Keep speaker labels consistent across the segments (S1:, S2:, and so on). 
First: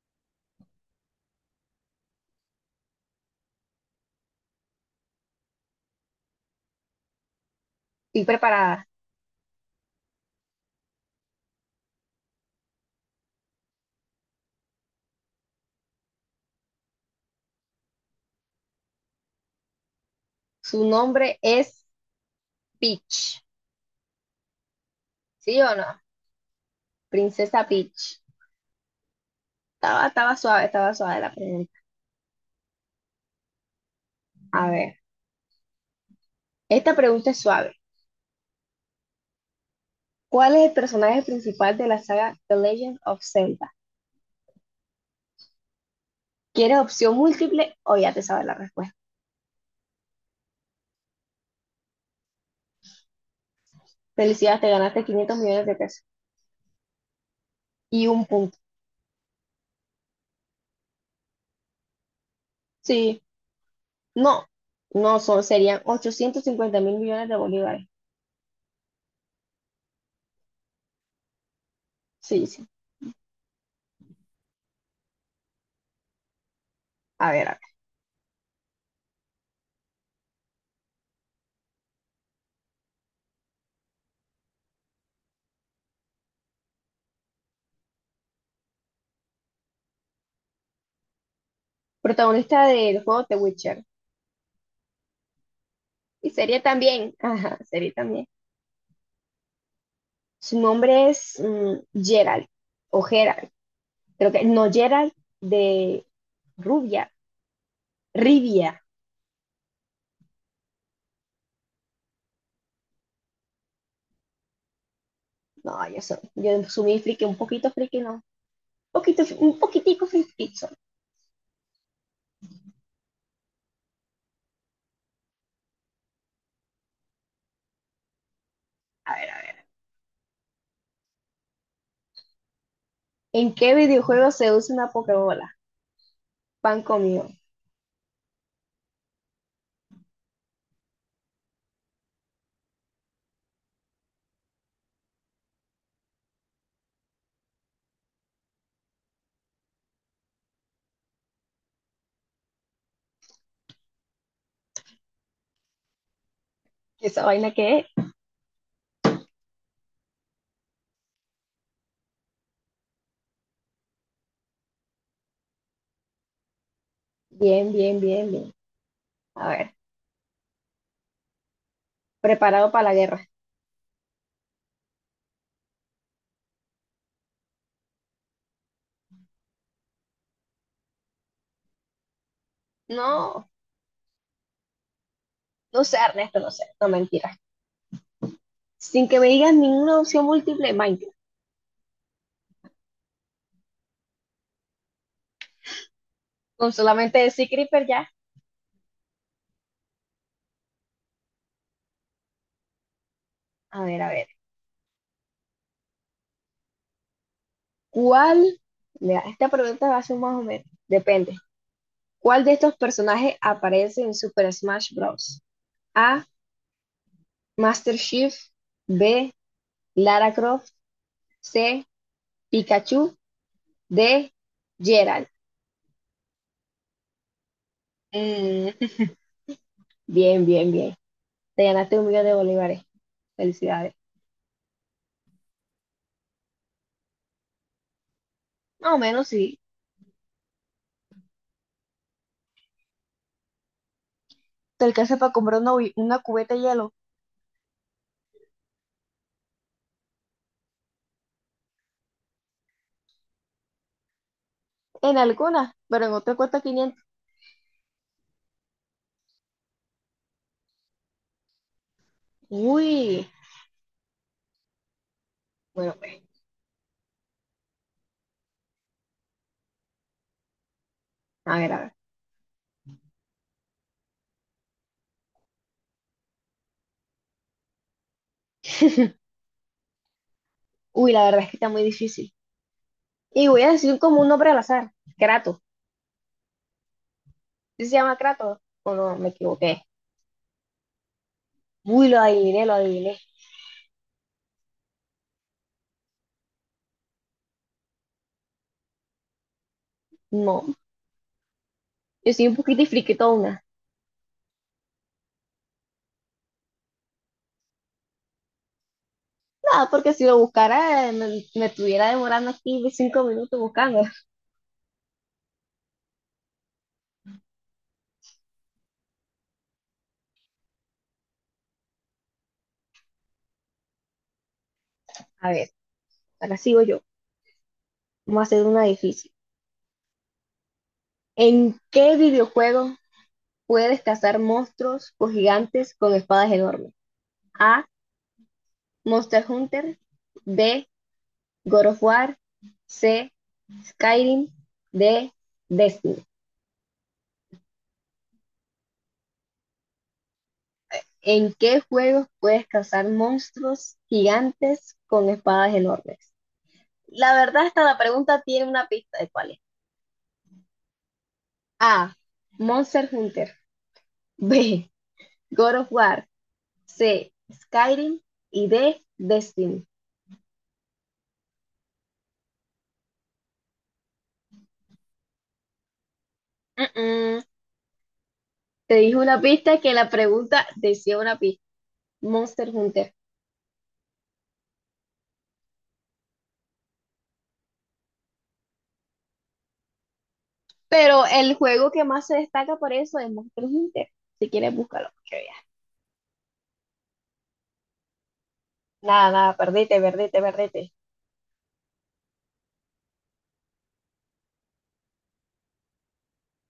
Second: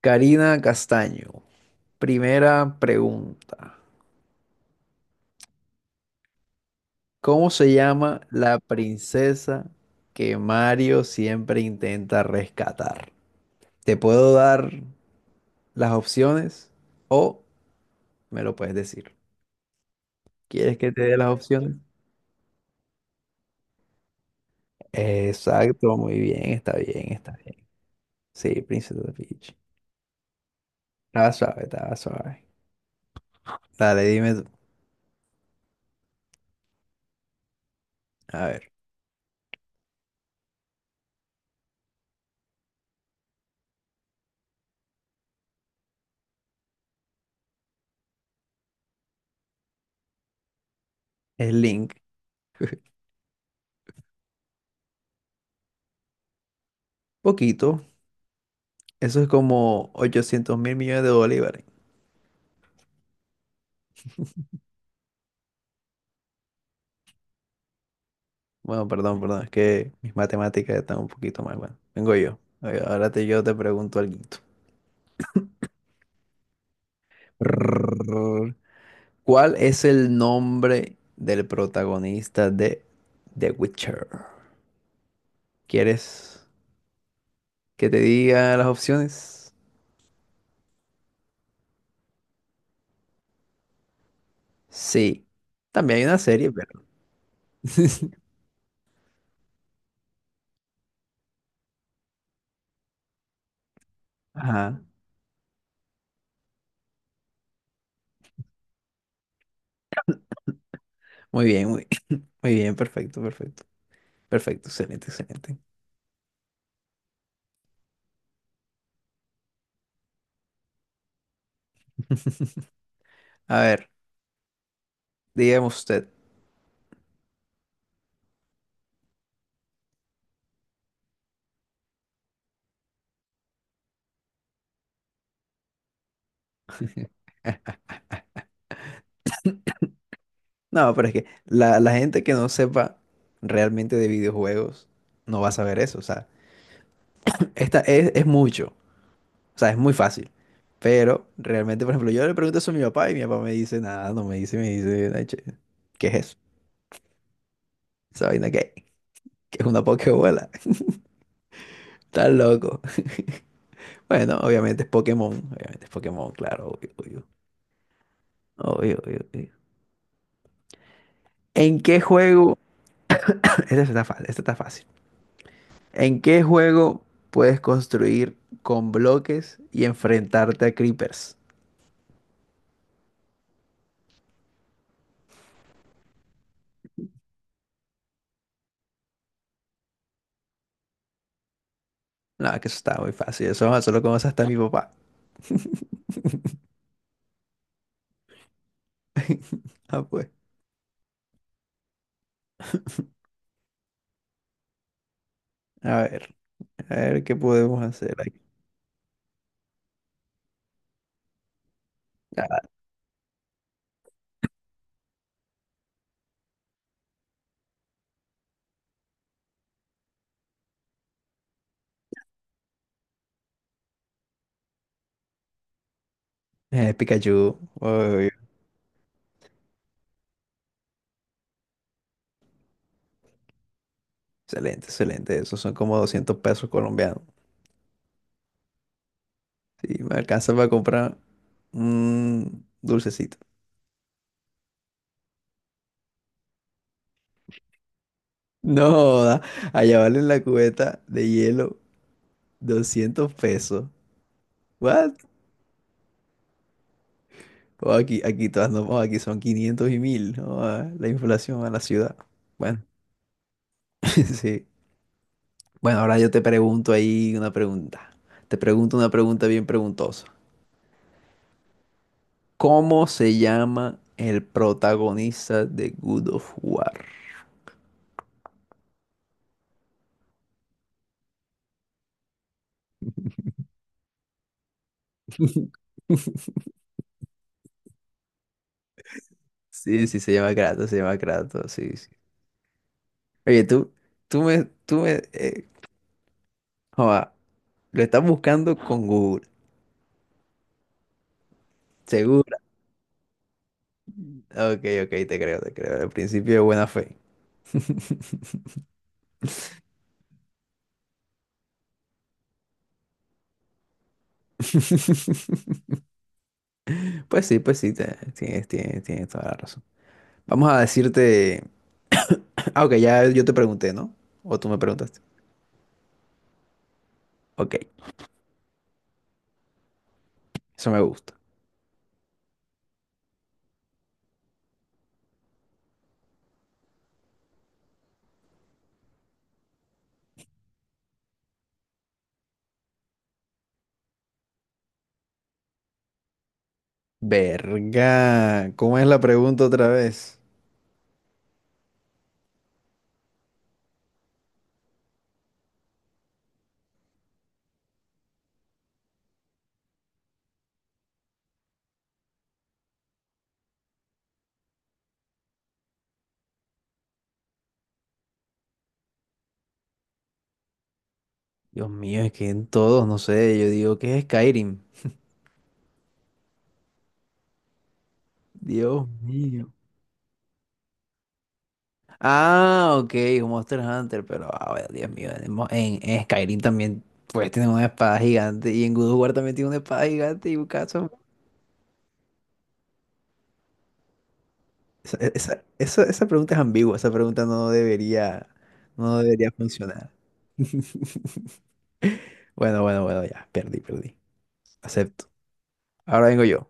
S1: Karina Castaño, primera pregunta. ¿Cómo se llama
S2: Estoy
S1: la
S2: preparada.
S1: princesa que Mario siempre intenta rescatar? ¿Te puedo dar las opciones o me lo puedes decir? ¿Quieres
S2: Su
S1: que te dé las
S2: nombre
S1: opciones?
S2: es Peach. ¿Sí o no?
S1: Exacto, muy bien, está bien, está bien.
S2: Princesa Peach.
S1: Sí, Princesa Peach.
S2: Estaba suave, estaba suave
S1: Estaba
S2: la
S1: suave,
S2: pregunta.
S1: estaba suave. Dale, dime tú.
S2: A ver, esta pregunta es suave.
S1: A ver,
S2: ¿Cuál es el personaje principal de la saga The Legend of Zelda? ¿Quieres opción múltiple o ya te sabes la respuesta?
S1: es Link.
S2: Felicidades, te ganaste 500 millones de pesos
S1: Poquito.
S2: y un punto.
S1: Eso es como 800 mil millones de bolívares.
S2: Sí, no, no son, serían 850 mil millones de bolívares.
S1: Bueno, perdón, perdón, es que mis matemáticas están un poquito mal. Bueno, vengo yo.
S2: Sí, sí.
S1: Oye, ahora yo te pregunto algo.
S2: A ver, a ver.
S1: Prrrr. ¿Cuál es el nombre del protagonista de The Witcher? ¿Quieres que te diga las opciones?
S2: Protagonista del juego The Witcher.
S1: Sí. También hay una
S2: Y
S1: serie,
S2: serie
S1: pero...
S2: también. Ajá, serie también. Su nombre es Gerald o Gerald, creo que no
S1: Ajá.
S2: Gerald de Rubia, Rivia.
S1: Muy bien, muy bien, perfecto, perfecto. Perfecto, excelente, excelente.
S2: No, yo soy muy friki, un poquito friki, no. Un poquitico friki soy.
S1: A ver, dígame usted.
S2: A ver, a ver. ¿En qué videojuego se usa una Pokébola? Pan comido.
S1: No, pero es que la gente que no sepa realmente de videojuegos no va a saber eso. O sea, esta es mucho. O sea, es muy fácil. Pero realmente, por ejemplo, yo le pregunto eso a mi papá y mi papá me dice nada, no me dice, me dice, "Ay, che, ¿qué es eso?
S2: ¿Esa vaina qué es?
S1: ¿Esa vaina qué? ¿Qué es una pokebola?" Está loco. Bueno, obviamente es Pokémon. Obviamente es Pokémon, claro, obvio, obvio.
S2: Bien, bien, bien, bien.
S1: Obvio, obvio,
S2: A
S1: obvio.
S2: ver,
S1: ¿En qué juego?
S2: preparado para la guerra.
S1: Esta está fácil, esta está fácil. ¿En qué juego puedes construir con bloques y enfrentarte a creepers?
S2: No, no sé, Ernesto, no sé, no mentiras. Sin que me digas ninguna opción múltiple, Minecraft.
S1: No, que eso está muy fácil. Eso solo conoce hasta mi papá.
S2: Con solamente decir Creeper ya.
S1: Ah, pues.
S2: A ver, a ver.
S1: A ver, a ver qué podemos hacer aquí.
S2: ¿Cuál? Mira, esta pregunta va a ser más o menos. Depende. ¿Cuál de
S1: Ah,
S2: estos personajes aparece en Super Smash Bros? A. Master Chief. B. Lara Croft. C. Pikachu. D. Geralt.
S1: Pikachu. Uy,
S2: Mm, Bien, bien, bien. Te ganaste un millón de bolívares. Felicidades.
S1: excelente, excelente. Esos son como 200 pesos colombianos.
S2: Más o menos sí.
S1: Sí, me alcanza para comprar un dulcecito.
S2: Te alcanza para comprar una cubeta de hielo.
S1: No, da, allá vale la cubeta de hielo 200 pesos. ¿What?
S2: En alguna, pero en otra cuesta 500.
S1: O aquí, aquí todas no, o aquí son 500 y mil, ¿no? Ah, la inflación a la ciudad. Bueno,
S2: Uy.
S1: sí.
S2: Bueno,
S1: Bueno, ahora
S2: pues.
S1: yo te pregunto ahí una pregunta. Te pregunto una pregunta bien preguntosa.
S2: A ver, a ver.
S1: ¿Cómo se llama el protagonista de Good of War?
S2: Uy, la verdad es que está muy difícil. Y voy a decir como un nombre al azar, Kratos. ¿Sí se llama Kratos? O no, me equivoqué.
S1: Sí, sí, se llama Kratos, sí, sí.
S2: Uy, lo adiviné, lo adiviné.
S1: Oye, tú me, tú me, eh, joda, lo estás buscando con Google,
S2: No, yo soy un
S1: ¿segura?
S2: poquito friquetona.
S1: Ok, ok, te creo, al principio de buena fe.
S2: Nada, porque si lo buscara, me estuviera demorando aquí 5 minutos buscando.
S1: Pues sí, tienes toda la razón. Vamos a decirte... Ah, ok, ya yo te pregunté, ¿no? O tú me preguntaste.
S2: A ver, ahora sigo yo.
S1: Ok,
S2: Vamos a hacer una difícil.
S1: eso me gusta.
S2: ¿En qué videojuego puedes cazar monstruos o gigantes con espadas enormes? A. Monster Hunter. B. God of War. C. Skyrim. D. Destiny.
S1: Verga, ¿cómo es la pregunta otra vez?
S2: ¿En qué juegos puedes cazar monstruos gigantes con espadas enormes? La verdad, hasta la pregunta tiene una pista de cuál es. A. Monster Hunter. B. God of War. C. Skyrim. Y D. Destiny.
S1: Dios mío, es que en todos, no sé, yo digo, ¿qué es Skyrim?
S2: Mm, mm. Te
S1: Dios
S2: dije una
S1: mío.
S2: pista que la pregunta decía una pista. Monster
S1: Ah, ok,
S2: Hunter.
S1: un Monster Hunter, pero, ah, bueno, Dios mío, en Skyrim también, pues, tiene una espada gigante, y en God of War también tiene una espada gigante y un caso.
S2: Pero el juego que más se destaca por eso es Monster Hunter. Si quieres, búscalo. Que veas.
S1: Esa pregunta es ambigua, esa pregunta no debería, no
S2: Nada,
S1: debería
S2: nada, perdete,
S1: funcionar.
S2: perdete, perdete.
S1: Bueno, bueno, bueno, ya, perdí, perdí. Acepto. Ahora vengo yo.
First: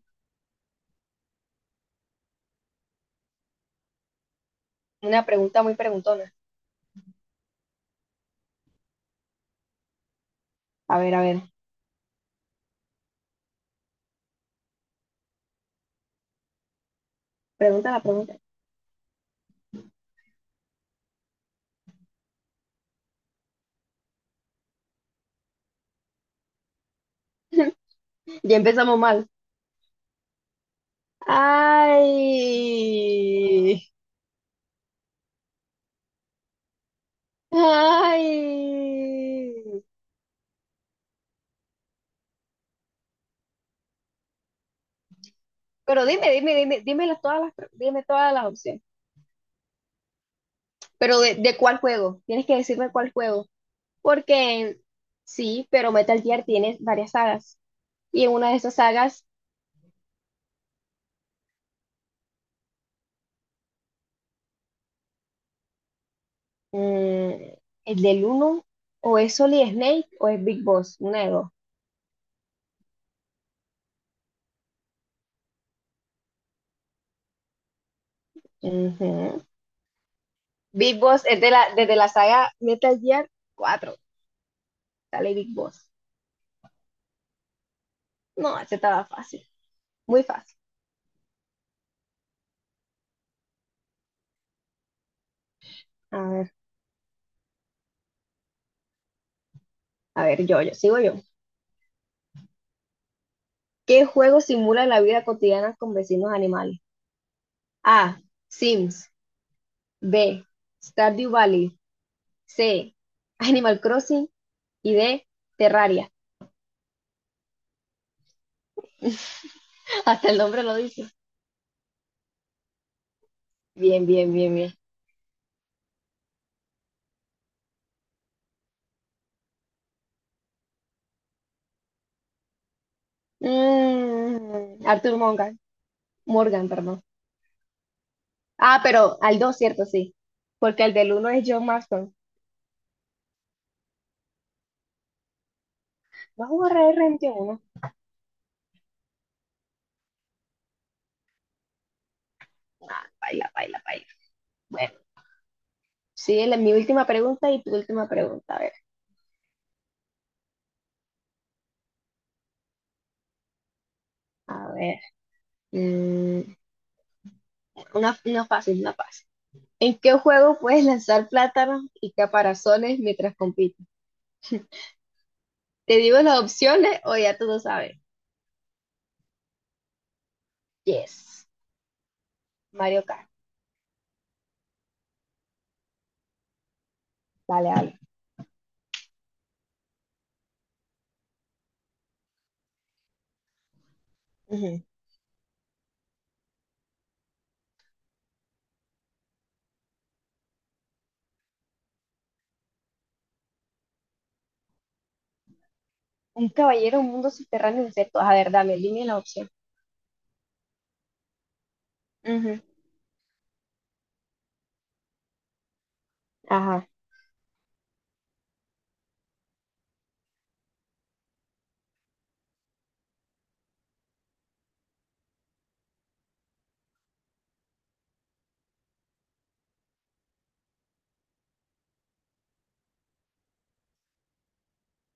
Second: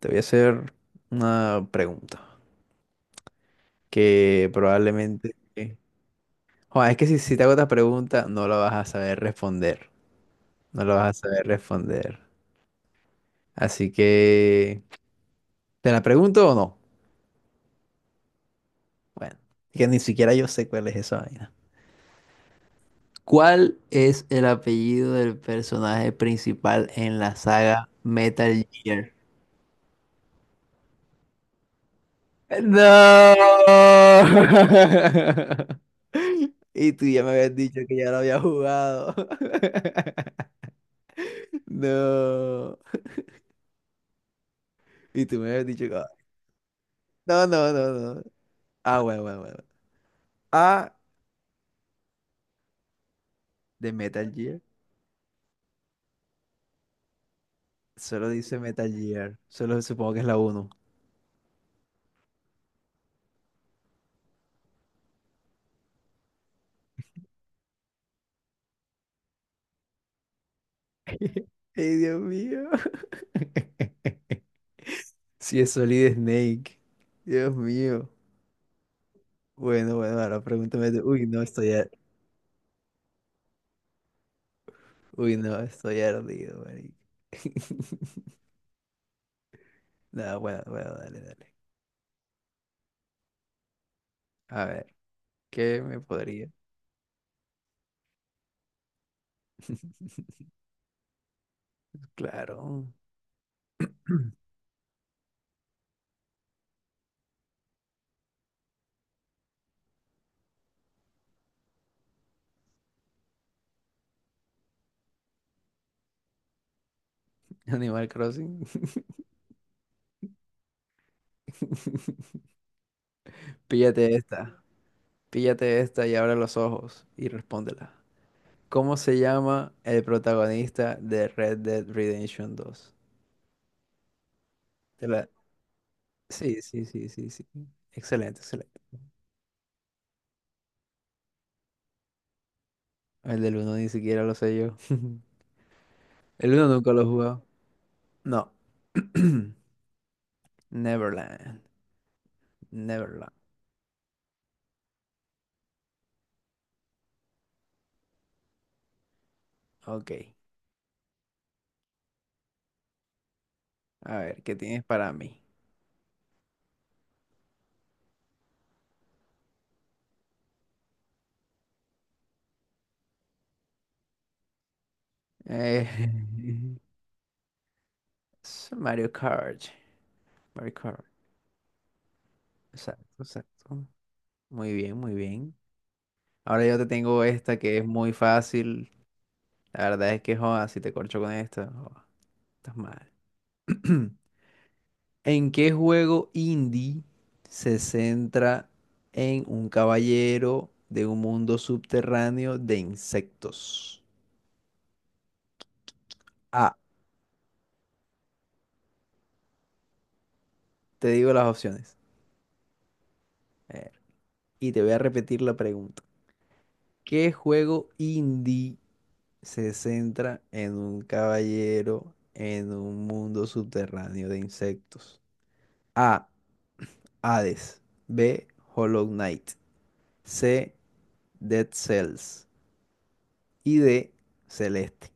S1: Te voy a hacer una pregunta que
S2: Una
S1: probablemente...
S2: pregunta muy preguntona.
S1: Joder, es que si te hago esta pregunta no la vas a saber responder. No la
S2: A
S1: vas
S2: ver,
S1: a
S2: a ver.
S1: saber responder. Así que... ¿Te la pregunto o no?
S2: Pregunta la pregunta.
S1: Bueno, que ni siquiera yo sé cuál es esa vaina. ¿Cuál es el apellido del personaje principal en la saga
S2: Ya
S1: Metal
S2: empezamos
S1: Gear?
S2: mal.
S1: No.
S2: Ay,
S1: Y tú ya me habías dicho que ya lo había
S2: ay.
S1: jugado. No. Y tú me habías dicho que...
S2: Pero dime, dime, dime, dime todas
S1: No,
S2: las, pre-
S1: no, no,
S2: dime
S1: no.
S2: todas las opciones.
S1: Ah, bueno, bueno, bueno. Ah,
S2: Pero de cuál juego. Tienes que decirme cuál juego.
S1: de Metal Gear.
S2: Porque sí, pero Metal Gear tiene varias sagas. Y
S1: Solo
S2: en una de
S1: dice
S2: esas
S1: Metal
S2: sagas,
S1: Gear. Solo supongo que es la uno.
S2: mm, el del uno o es Solid Snake o es Big Boss. Una de dos.
S1: Ay, Dios mío. Sí, es Solid Snake. Dios mío.
S2: Ujú.
S1: Bueno, bueno, ahora pregúntame tú.
S2: Big Boss
S1: Uy,
S2: es
S1: no,
S2: de
S1: estoy,
S2: la,
S1: ar-
S2: desde la saga Metal Gear 4. Sale
S1: Uy,
S2: Big
S1: no,
S2: Boss.
S1: estoy ardido, marico.
S2: No, ese estaba fácil, muy
S1: No,
S2: fácil.
S1: bueno, bueno, dale, dale. A ver, ¿qué me
S2: A
S1: podría?
S2: ver, a ver, sigo yo.
S1: Claro.
S2: ¿Qué juego simula la vida cotidiana con vecinos animales? A. Sims. B. Stardew Valley. C. Animal Crossing. Y D. Terraria.
S1: Animal Crossing.
S2: Hasta el nombre lo dice. Bien,
S1: Píllate
S2: bien, bien,
S1: esta.
S2: bien.
S1: Píllate esta y abre los ojos y respóndela. ¿Cómo se llama el protagonista de Red Dead Redemption dos? Te
S2: Arthur
S1: la-
S2: Morgan.
S1: Sí,
S2: Morgan,
S1: sí,
S2: perdón.
S1: sí, sí, sí. Excelente, excelente.
S2: Ah, pero al 2, cierto, sí. Porque el del uno es John Marston.
S1: El del uno ni siquiera lo sé yo. El
S2: Vamos
S1: uno
S2: a borrar
S1: nunca
S2: el
S1: lo he
S2: rente
S1: jugado.
S2: 1.
S1: No. Neverland.
S2: Ah,
S1: Neverland.
S2: baila, baila, baila. Bueno, sí, mi última pregunta y tu última pregunta. A ver,
S1: Ok. A ver, ¿qué
S2: a
S1: tienes
S2: ver.
S1: para mí?
S2: mm, una fácil, una fácil. ¿En qué juego puedes lanzar plátanos y caparazones mientras compites?
S1: Eh,
S2: ¿Te digo las opciones o ya tú lo sabes?
S1: es Mario Kart. Mario Kart.
S2: Yes. Mario
S1: Exacto,
S2: Kart.
S1: exacto. Muy bien, muy bien. Ahora yo te tengo esta
S2: Vale,
S1: que es
S2: vale.
S1: muy fácil. La verdad es que, joda, si te corcho con esta, joda, estás mal.
S2: Ujú.
S1: ¿En qué juego indie se centra en un caballero de un mundo subterráneo de insectos?
S2: Un
S1: A,
S2: caballero, un mundo subterráneo, insectos. A ver, dame, dime la opción.
S1: te digo las opciones.
S2: Ujú.
S1: A ver, y te voy a repetir la pregunta.
S2: Ajá.
S1: ¿Qué juego indie se centra en un caballero en un mundo subterráneo de insectos? A, Hades. B, Hollow Knight. C, Dead Cells. Y D, Celeste.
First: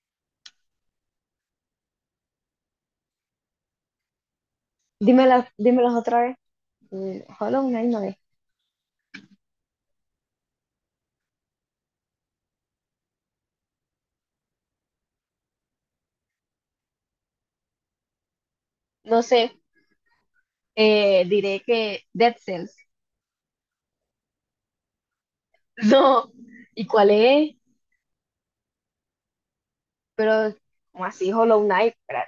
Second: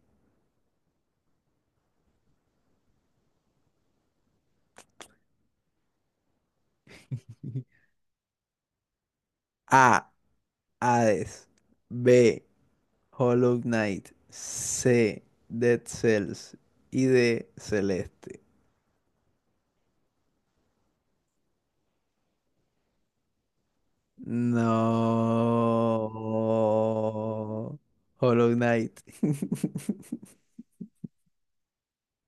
S2: Dímelas otra vez. Hollow Knight no es.
S1: A, Hades. B, Hollow Knight. C, Dead Cells. Y D, Celeste.
S2: No sé. Diré que Dead Cells. No. ¿Y cuál es?
S1: No. Hollow Knight.
S2: Pero, como así, Hollow Knight, espera.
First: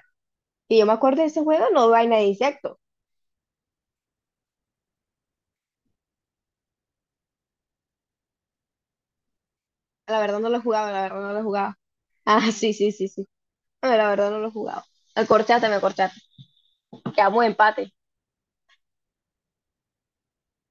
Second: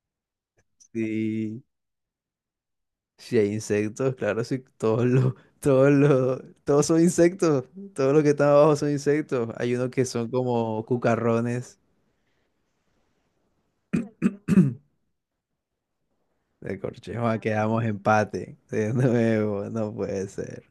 S2: Y yo me acuerdo de ese
S1: Sí.
S2: juego, no vaina de insectos.
S1: Si hay insectos, claro, sí. Todos son insectos. Todos los que están abajo son insectos. Hay unos que
S2: La
S1: son
S2: verdad no lo
S1: como
S2: jugaba, la verdad no lo
S1: cucarrones
S2: jugaba. Ah, sí, sí, sí, sí. No, la verdad no lo jugaba. Me corchaste, me corchaste.
S1: de corchejo. Ah,
S2: Quedamos
S1: quedamos
S2: empate.
S1: empate. De nuevo, no puede ser.